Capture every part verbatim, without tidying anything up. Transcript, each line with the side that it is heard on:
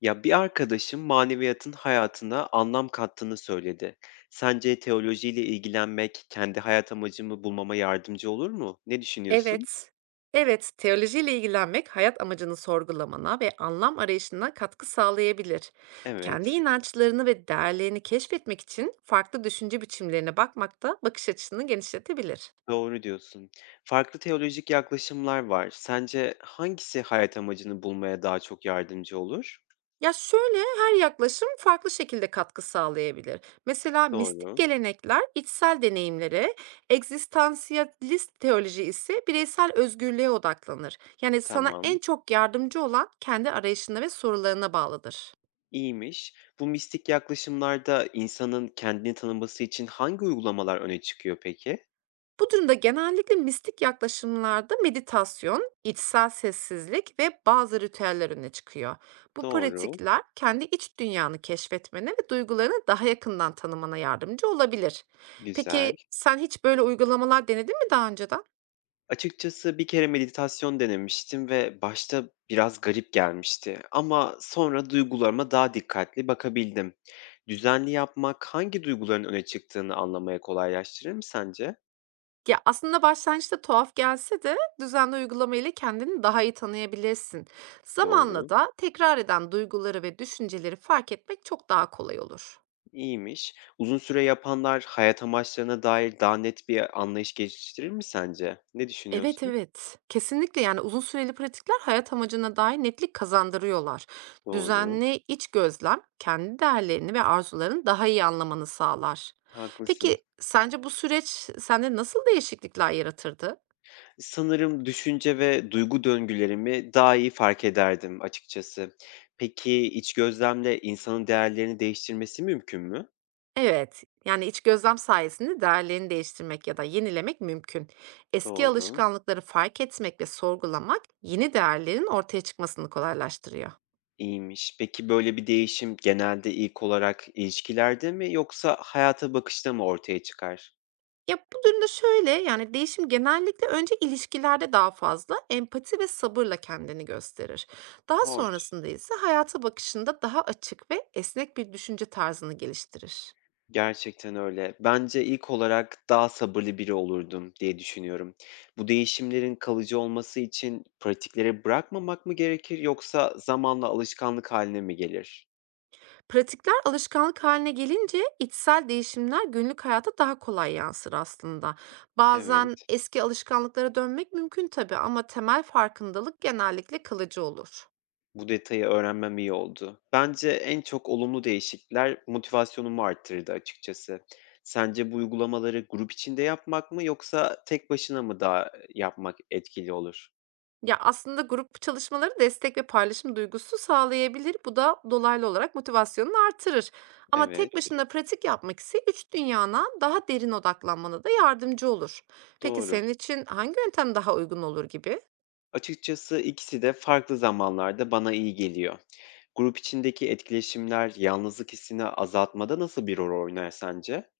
left: Ya bir arkadaşım maneviyatın hayatına anlam kattığını söyledi. Sence teolojiyle ilgilenmek kendi hayat amacımı bulmama yardımcı olur mu? Ne düşünüyorsun?
right: Evet. Evet, teolojiyle ilgilenmek hayat amacını sorgulamana ve anlam arayışına katkı sağlayabilir. Kendi
left: Evet,
right: inançlarını ve değerlerini keşfetmek için farklı düşünce biçimlerine bakmak da bakış açısını genişletebilir.
left: doğru diyorsun. Farklı teolojik yaklaşımlar var. Sence hangisi hayat amacını bulmaya daha çok yardımcı olur?
right: Ya şöyle her yaklaşım farklı şekilde katkı sağlayabilir. Mesela mistik
left: Doğru,
right: gelenekler içsel deneyimlere, egzistansiyalist teoloji ise bireysel özgürlüğe odaklanır. Yani sana
left: tamam.
right: en çok yardımcı olan kendi arayışına ve sorularına bağlıdır.
left: İyiymiş. Bu mistik yaklaşımlarda insanın kendini tanıması için hangi uygulamalar öne çıkıyor peki?
right: Bu durumda genellikle mistik yaklaşımlarda meditasyon, içsel sessizlik ve bazı ritüeller öne çıkıyor. Bu
left: Doğru,
right: pratikler kendi iç dünyanı keşfetmene ve duygularını daha yakından tanımana yardımcı olabilir.
left: güzel.
right: Peki sen hiç böyle uygulamalar denedin mi daha önceden?
left: Açıkçası bir kere meditasyon denemiştim ve başta biraz garip gelmişti ama sonra duygularıma daha dikkatli bakabildim. Düzenli yapmak hangi duyguların öne çıktığını anlamaya kolaylaştırır mı sence?
right: Ya aslında başlangıçta tuhaf gelse de düzenli uygulama ile kendini daha iyi tanıyabilirsin. Zamanla
left: Doğru.
right: da tekrar eden duyguları ve düşünceleri fark etmek çok daha kolay olur.
left: İyiymiş. Uzun süre yapanlar hayat amaçlarına dair daha net bir anlayış geliştirir mi sence? Ne
right: Evet,
left: düşünüyorsun?
right: evet. Kesinlikle, yani, uzun süreli pratikler hayat amacına dair netlik kazandırıyorlar.
left: Doğru.
right: Düzenli iç gözlem, kendi değerlerini ve arzularını daha iyi anlamanı sağlar.
left: Haklısın.
right: Peki, sence bu süreç sende nasıl değişiklikler yaratırdı?
left: Sanırım düşünce ve duygu döngülerimi daha iyi fark ederdim açıkçası. Peki, iç gözlemle insanın değerlerini değiştirmesi mümkün mü?
right: Evet, yani, iç gözlem sayesinde değerlerini değiştirmek ya da yenilemek mümkün. Eski
left: Doğru,
right: alışkanlıkları fark etmek ve sorgulamak yeni değerlerin ortaya çıkmasını kolaylaştırıyor.
left: iyiymiş. Peki, böyle bir değişim genelde ilk olarak ilişkilerde mi yoksa hayata bakışta mı ortaya çıkar?
right: Ya, bu durumda şöyle, yani, değişim genellikle önce ilişkilerde daha fazla empati ve sabırla kendini gösterir. Daha
left: Hoş.
right: sonrasında ise hayata bakışında daha açık ve esnek bir düşünce tarzını geliştirir.
left: Gerçekten öyle. Bence ilk olarak daha sabırlı biri olurdum diye düşünüyorum. Bu değişimlerin kalıcı olması için pratiklere bırakmamak mı gerekir yoksa zamanla alışkanlık haline mi gelir?
right: Pratikler alışkanlık haline gelince içsel değişimler günlük hayata daha kolay yansır aslında. Bazen
left: Evet.
right: eski alışkanlıklara dönmek mümkün tabii ama temel farkındalık genellikle kalıcı olur.
left: Bu detayı öğrenmem iyi oldu. Bence en çok olumlu değişiklikler motivasyonumu arttırdı açıkçası. Sence bu uygulamaları grup içinde yapmak mı yoksa tek başına mı daha e, yapmak etkili olur?
right: Ya, aslında grup çalışmaları destek ve paylaşım duygusu sağlayabilir. Bu da dolaylı olarak motivasyonunu artırır. Ama tek
left: Evet,
right: başına pratik yapmak ise iç dünyana daha derin odaklanmana da yardımcı olur. Peki
left: doğru.
right: senin için hangi yöntem daha uygun olur gibi?
left: Açıkçası ikisi de farklı zamanlarda bana iyi geliyor. Grup içindeki etkileşimler yalnızlık hissini azaltmada nasıl bir rol oynar sence?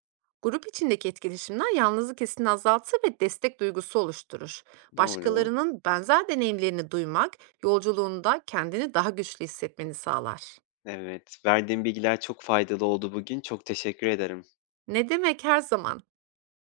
right: Grup içindeki etkileşimler yalnızlık hissini azaltır ve destek duygusu oluşturur.
left: Doğru.
right: Başkalarının benzer deneyimlerini duymak, yolculuğunda kendini daha güçlü hissetmeni sağlar.
left: Evet, verdiğim bilgiler çok faydalı oldu bugün. Çok teşekkür ederim.
right: Ne demek her zaman?